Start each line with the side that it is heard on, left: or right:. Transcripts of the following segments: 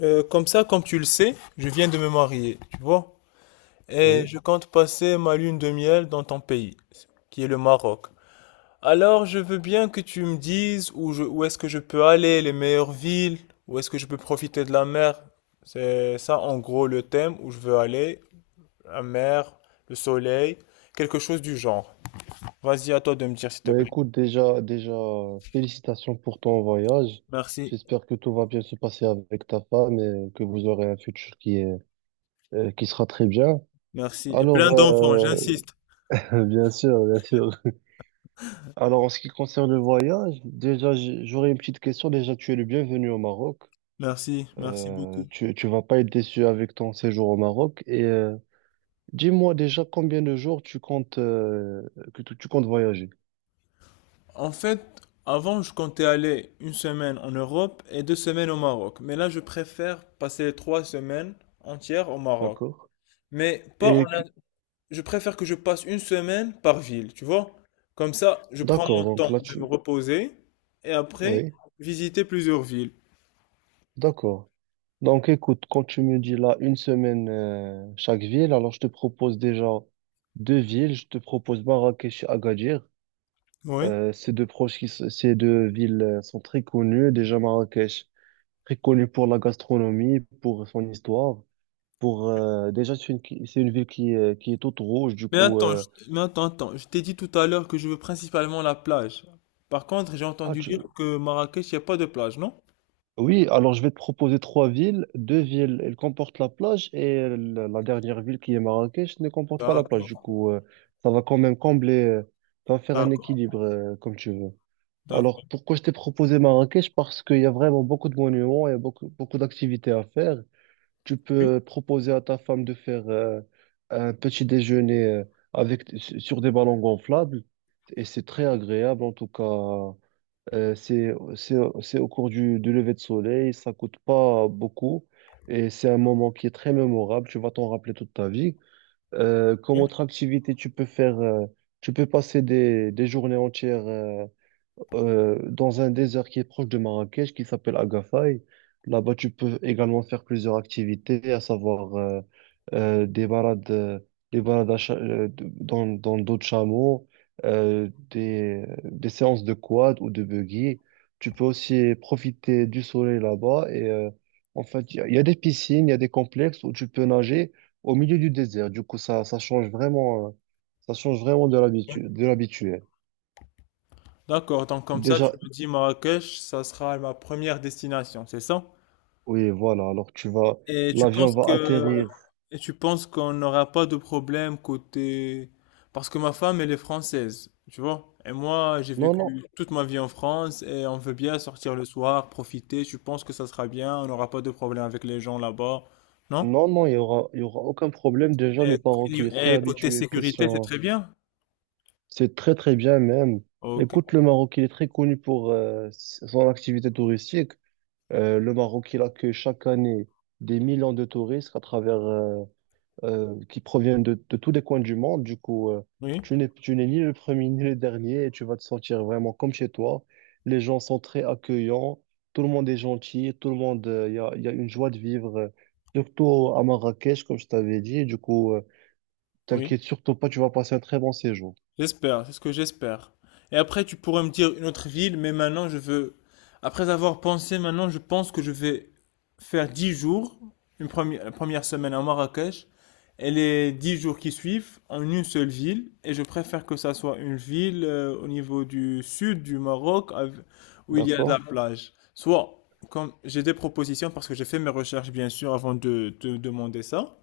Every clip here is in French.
left: Comme ça, comme tu le sais, je viens de me marier, tu vois, et
right: Oui,
left: je compte passer ma lune de miel dans ton pays, qui est le Maroc. Alors, je veux bien que tu me dises où est-ce que je peux aller, les meilleures villes, où est-ce que je peux profiter de la mer. C'est ça, en gros, le thème où je veux aller, la mer, le soleil, quelque chose du genre. Vas-y, à toi de me dire, s'il te
right: bah
left: plaît.
right: écoute, déjà, félicitations pour ton voyage.
left: Merci,
right: J'espère que tout va bien se passer avec ta femme et que vous aurez un futur qui qui sera très bien.
left: merci. Et plein
right: Alors,
left: d'enfants,
right: euh,
left: j'insiste.
right: bien sûr, bien sûr. Alors, en ce qui concerne le voyage, déjà, j'aurais une petite question. Déjà, tu es le bienvenu au Maroc.
left: Merci, merci
right: Euh,
left: beaucoup.
right: tu, tu vas pas être déçu avec ton séjour au Maroc. Et dis-moi déjà combien de jours tu comptes, que tu comptes voyager.
left: En fait, avant, je comptais aller une semaine en Europe et 2 semaines au Maroc. Mais là, je préfère passer 3 semaines entières au Maroc.
right: D'accord?
left: Mais pas en
right: Et, que-
left: un- Je préfère que je passe une semaine par ville, tu vois? Comme ça, je prends mon
right: d'accord, donc
left: temps
right: là,
left: de me
right: tu,
left: reposer et après,
right: oui.
left: visiter plusieurs villes.
right: D'accord. Donc écoute, quand tu me dis là une semaine chaque ville, alors je te propose déjà deux villes. Je te propose Marrakech et Agadir.
left: Oui.
right: Ces deux proches qui, s- Ces deux villes sont très connues. Déjà Marrakech, très connue pour la gastronomie, pour son histoire. Pour déjà c'est c'est une ville qui est toute rouge. Du
left: Mais
right: coup,
left: attends, mais attends, attends. Je t'ai dit tout à l'heure que je veux principalement la plage. Par contre, j'ai entendu dire que Marrakech, il n'y a pas de plage, non?
right: oui, alors je vais te proposer trois villes. Deux villes, elles comportent la plage et la dernière ville qui est Marrakech ne comporte pas la
left: D'accord,
right: plage. Du coup, ça va quand même combler, ça va faire un
left: d'accord,
right: équilibre comme tu veux. Alors,
left: d'accord.
right: pourquoi je t'ai proposé Marrakech? Parce qu'il y a vraiment beaucoup de monuments, il y a beaucoup, beaucoup d'activités à faire. Tu
left: Oui.
right: peux proposer à ta femme de faire un petit déjeuner avec, sur des ballons gonflables et c'est très agréable en tout cas. Euh, c'est, c'est, c'est au cours du lever de soleil, ça coûte pas beaucoup et c'est un moment qui est très mémorable, tu vas t'en rappeler toute ta vie. Comme autre activité, tu peux faire, tu peux passer des journées entières dans un désert qui est proche de Marrakech, qui s'appelle Agafay. Là-bas, tu peux également faire plusieurs activités, à savoir euh, des balades, euh, des balades à cha- de- dans, dans le dos de chameau, des séances de quad ou de buggy. Tu peux aussi profiter du soleil là-bas. En fait, il y a des piscines, il y a des complexes où tu peux nager au milieu du désert. Du coup, ça change vraiment de l'habitude, de l'habituel.
left: D'accord, donc comme ça,
right: Déjà,
left: tu me dis Marrakech, ça sera ma première destination, c'est ça?
right: oui, voilà. Alors, tu vas,
left: Et tu
right: l'avion
left: penses
right: va
left: que
right: atterrir.
left: et tu penses qu'on n'aura pas de problème côté parce que ma femme elle est française, tu vois? Et moi, j'ai
right: Non, non,
left: vécu toute ma vie en France et on veut bien sortir le soir, profiter. Tu penses que ça sera bien, on n'aura pas de problème avec les gens là-bas, non?
right: non, non, il y aura aucun problème. Déjà, le
left: Et,
right: Maroc, il est très
left: et côté
right: habitué.
left: sécurité, c'est
right: Question,
left: très bien.
right: c'est très, très bien même.
left: Ok.
right: Écoute, le Maroc, il est très connu pour son activité touristique. Le Maroc, il accueille chaque année des millions de touristes à travers, qui proviennent de tous les coins du monde. Du coup,
left: Oui,
right: tu n'es ni le premier ni le dernier et tu vas te sentir vraiment comme chez toi. Les gens sont très accueillants, tout le monde est gentil, tout le monde, il y a une joie de vivre, surtout à Marrakech, comme je t'avais dit. Du coup,
left: oui.
right: t'inquiète surtout pas, tu vas passer un très bon séjour.
left: J'espère, c'est ce que j'espère. Et après, tu pourrais me dire une autre ville, mais maintenant, je veux… Après avoir pensé, maintenant, je pense que je vais faire 10 jours, la première semaine à Marrakech, et les 10 jours qui suivent en une seule ville. Et je préfère que ça soit une ville au niveau du sud du Maroc, où il y a de la
right: D'accord?
left: plage. Soit, comme j'ai des propositions, parce que j'ai fait mes recherches, bien sûr, avant de te demander ça.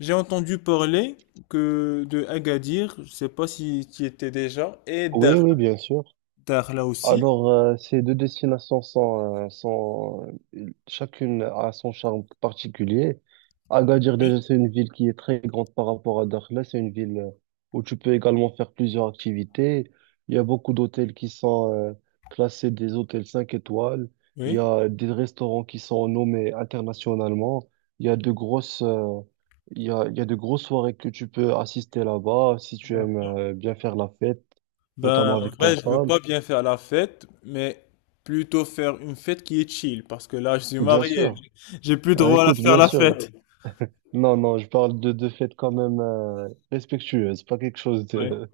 left: J'ai entendu parler que de Agadir, je sais pas si tu y étais déjà, et Dar,
right: Oui, oui, bien sûr.
left: Dar là aussi.
right: Alors, ces deux destinations sont, chacune a son charme particulier. Agadir,
left: Oui,
right: déjà, c'est une ville qui est très grande par rapport à Dakhla. C'est une ville où tu peux également faire plusieurs activités. Il y a beaucoup d'hôtels qui sont classés des hôtels 5 étoiles. Il y
left: Oui.
right: a des restaurants qui sont nommés internationalement. Il y a de grosses, euh, il y a de grosses soirées que tu peux assister là-bas si tu
left: Dar.
right: aimes bien faire la fête, notamment
left: Ben, en
right: avec ta
left: vrai, je veux
right: femme.
left: pas bien faire la fête, mais plutôt faire une fête qui est chill, parce que là, je suis
right: Bien
left: marié,
right: sûr.
left: j'ai plus
right: Ah,
left: droit à
right: écoute,
left: faire
right: bien
left: la
right: sûr.
left: fête.
right: Non, non, je parle de fêtes quand même respectueuses, pas quelque chose
left: Oui.
right: de,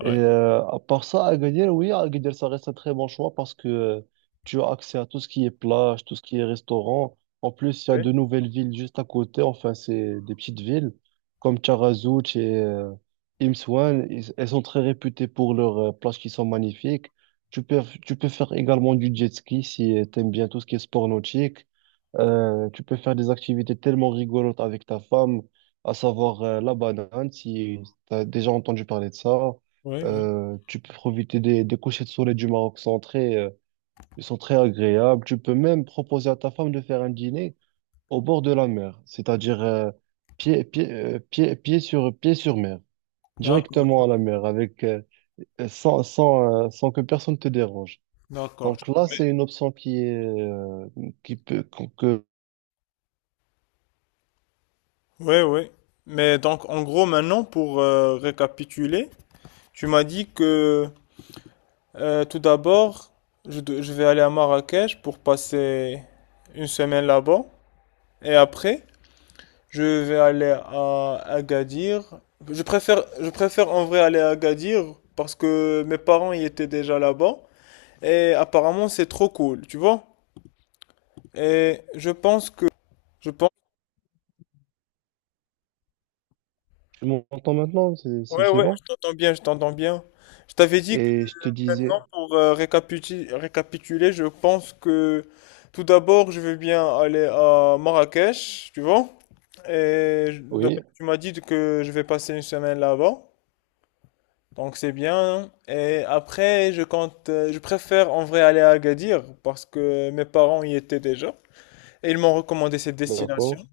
right: à part ça, Agadir, oui, Agadir, ça reste un très bon choix parce que tu as accès à tout ce qui est plage, tout ce qui est restaurant. En plus, il y a
left: Oui,
right: de nouvelles villes juste à côté. Enfin, c'est des petites villes comme Taghazout et Imsouane. Elles sont très réputées pour leurs plages qui sont magnifiques. Tu peux faire également du jet ski si tu aimes bien tout ce qui est sport nautique. Tu peux faire des activités tellement rigolotes avec ta femme, à savoir la banane, si tu as déjà entendu parler de ça.
left: oui, oui.
right: Tu peux profiter des couchers de soleil du Maroc sont très, ils sont très agréables. Tu peux même proposer à ta femme de faire un dîner au bord de la mer, c'est-à-dire pied sur mer,
left: d'accord,
right: directement à la mer, avec, sans, sans, sans que personne te dérange.
left: d'accord.
right: Donc là,
left: Je
right: c'est une option qui est, qui peut, qu'on- que
left: Oui, oui. Mais donc, en gros, maintenant, pour récapituler, tu m'as dit que tout d'abord, je vais aller à Marrakech pour passer une semaine là-bas. Et après, je vais aller à Agadir. Je préfère en vrai aller à Agadir parce que mes parents y étaient déjà là-bas. Et apparemment, c'est trop cool, tu vois? Et je pense que… Je pense…
right: tu m'entends maintenant,
left: Ouais,
right: c'est
left: ouais,
right: bon.
left: je t'entends bien, je t'entends bien. Je t'avais dit.
right: Et je te
left: Maintenant,
right: disais,
left: pour récapituler, je pense que tout d'abord, je vais bien aller à Marrakech, tu vois. Donc,
right: oui,
left: tu m'as dit que je vais passer une semaine là-bas, donc c'est bien. Et après, je préfère en vrai aller à Agadir parce que mes parents y étaient déjà et ils m'ont recommandé cette destination.
right: d'accord,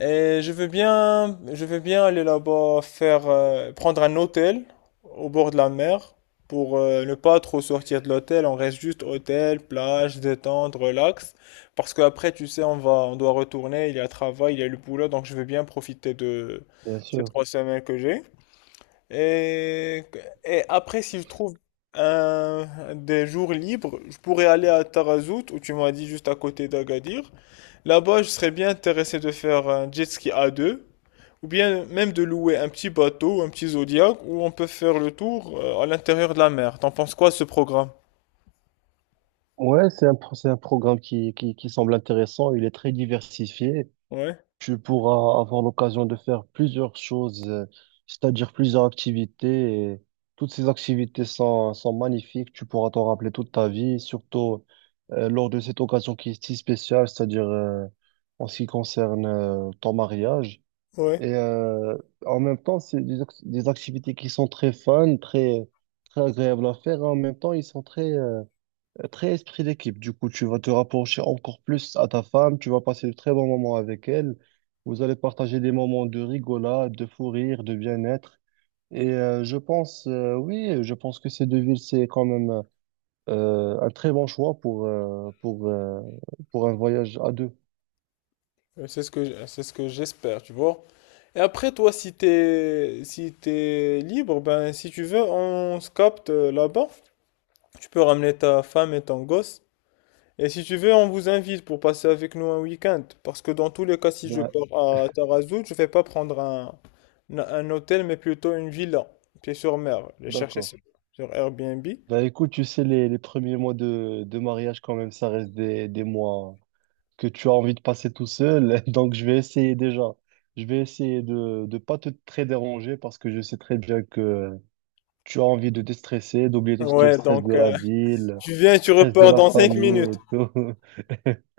left: Et je veux bien aller là-bas, prendre un hôtel au bord de la mer pour ne pas trop sortir de l'hôtel. On reste juste hôtel, plage, détente, relax. Parce qu'après, tu sais, on doit retourner. Il y a travail, il y a le boulot, donc je veux bien profiter de
right: bien
left: ces
right: sûr.
left: 3 semaines que j'ai. Et, et après, si je trouve un, des jours libres, je pourrais aller à Tarazout, où tu m'as dit juste à côté d'Agadir. Là-bas, je serais bien intéressé de faire un jet ski à deux, ou bien même de louer un petit bateau, un petit Zodiac, où on peut faire le tour à l'intérieur de la mer. T'en penses quoi de ce programme?
right: Ouais, c'est c'est un programme qui semble intéressant. Il est très diversifié.
left: Ouais,
right: Tu pourras avoir l'occasion de faire plusieurs choses, c'est-à-dire plusieurs activités. Et toutes ces sont magnifiques. Tu pourras t'en rappeler toute ta vie, surtout lors de cette occasion qui est si spéciale, c'est-à-dire en ce qui concerne ton mariage.
left: ouais.
right: Et euh, En même temps, c'est des activités qui sont très fun, très agréables à faire. Et en même temps, ils sont très... très esprit d'équipe, du coup, tu vas te rapprocher encore plus à ta femme, tu vas passer de très bons moments avec elle, vous allez partager des moments de rigolade, de fou rire, de bien-être. Et oui, je pense que ces deux villes, c'est quand même un très bon choix pour un voyage à deux.
left: C'est ce que j'espère, tu vois. Et après, toi, si t'es libre, ben si tu veux, on se capte là-bas. Tu peux ramener ta femme et ton gosse. Et si tu veux, on vous invite pour passer avec nous un week-end. Parce que dans tous les cas, si je
right: Ben,
left: pars à Tarazout, je vais pas prendre un hôtel, mais plutôt une villa, pied sur mer. J'ai chercher
right: d'accord.
left: sur Airbnb.
right: Ben, écoute, tu sais, les premiers mois de mariage, quand même, ça reste des mois que tu as envie de passer tout seul. Donc, je vais essayer déjà. Je vais essayer de ne pas te très déranger parce que je sais très bien que tu as envie de te stresser, d'oublier tout ce qui est
left: Ouais,
right: stress
left: donc
right: de la ville,
left: tu viens et tu
right: stress de
left: repars
right: la
left: dans 5
right: famille
left: minutes.
right: et tout.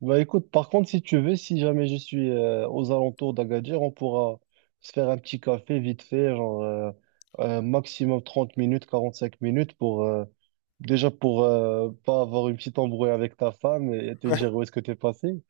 right: Bah écoute, par contre, si tu veux, si jamais je suis aux alentours d'Agadir, on pourra se faire un petit café vite fait, genre maximum 30 minutes, 45 minutes pour déjà pour pas avoir une petite embrouille avec ta femme et te dire où est-ce que t'es passé.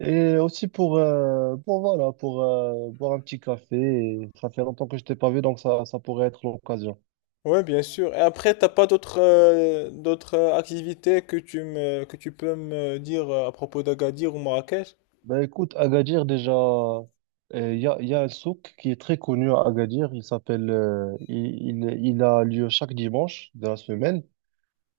right: Et aussi pour voilà, pour boire un petit café. Et ça fait longtemps que je t'ai pas vu, donc ça pourrait être l'occasion.
left: Ouais, bien sûr. Et après, t'as pas d'autres activités que tu peux me dire à propos d'Agadir ou Marrakech?
right: Ben écoute, Agadir, déjà, il y a un souk qui est très connu à Agadir. Il s'appelle, Il a lieu chaque dimanche de la semaine.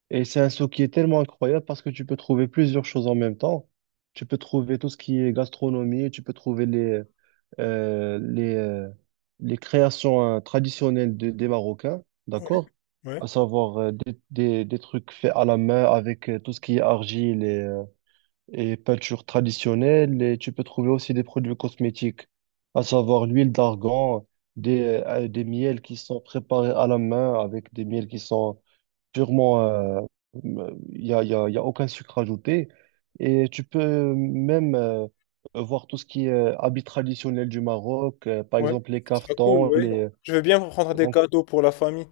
right: Et c'est un souk qui est tellement incroyable parce que tu peux trouver plusieurs choses en même temps. Tu peux trouver tout ce qui est gastronomie, tu peux trouver euh, les, euh, les créations hein, traditionnelles des Marocains,
left: Ouais,
right: d'accord?
left: ouais,
right: À savoir des trucs faits à la main avec tout ce qui est argile et peinture traditionnelle. Et tu peux trouver aussi des produits cosmétiques, à savoir l'huile d'argan, des miels qui sont préparés à la main avec des miels qui sont purement... Il n'y a, il y a, il y a aucun sucre ajouté. Et tu peux même voir tout ce qui est habits traditionnels du Maroc, par
left: ouais.
right: exemple les
left: Ce sera cool,
right: caftans,
left: ouais.
right: les...
left: Je veux bien prendre des
right: donc
left: cadeaux pour la famille.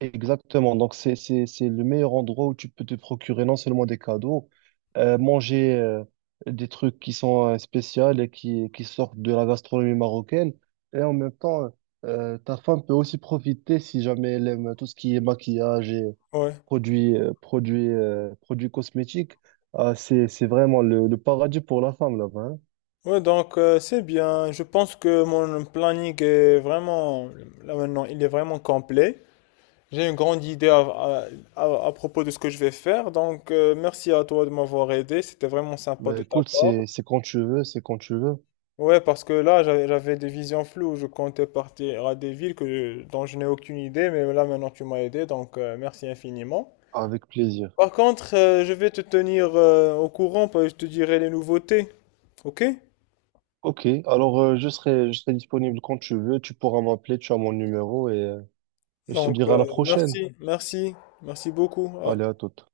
right: exactement. Donc, c'est le meilleur endroit où tu peux te procurer non seulement des cadeaux, manger des trucs qui sont spéciaux et qui sortent de la gastronomie marocaine. Et en même temps, ta femme peut aussi profiter si jamais elle aime tout ce qui est maquillage et
left: Ouais.
right: produits cosmétiques. Ah, c'est vraiment le paradis pour la femme là-bas, hein.
left: Ouais, donc c'est bien. Je pense que mon planning est vraiment, là maintenant, il est vraiment complet. J'ai une grande idée à propos de ce que je vais faire. Donc, merci à toi de m'avoir aidé. C'était vraiment sympa
right: Bah,
left: de ta
right: écoute,
left: part.
right: c'est quand tu veux, c'est quand tu veux,
left: Ouais, parce que là, j'avais des visions floues. Je comptais partir à des villes dont je n'ai aucune idée, mais là, maintenant, tu m'as aidé. Donc, merci infiniment.
right: avec plaisir.
left: Par contre, je vais te tenir au courant, parce que je te dirai les nouveautés. OK?
right: Ok, alors je serai disponible quand tu veux, tu pourras m'appeler, tu as mon numéro et et je te
left: Donc,
right: dirai à la prochaine.
left: merci, merci, merci beaucoup.
right: Allez, à toute.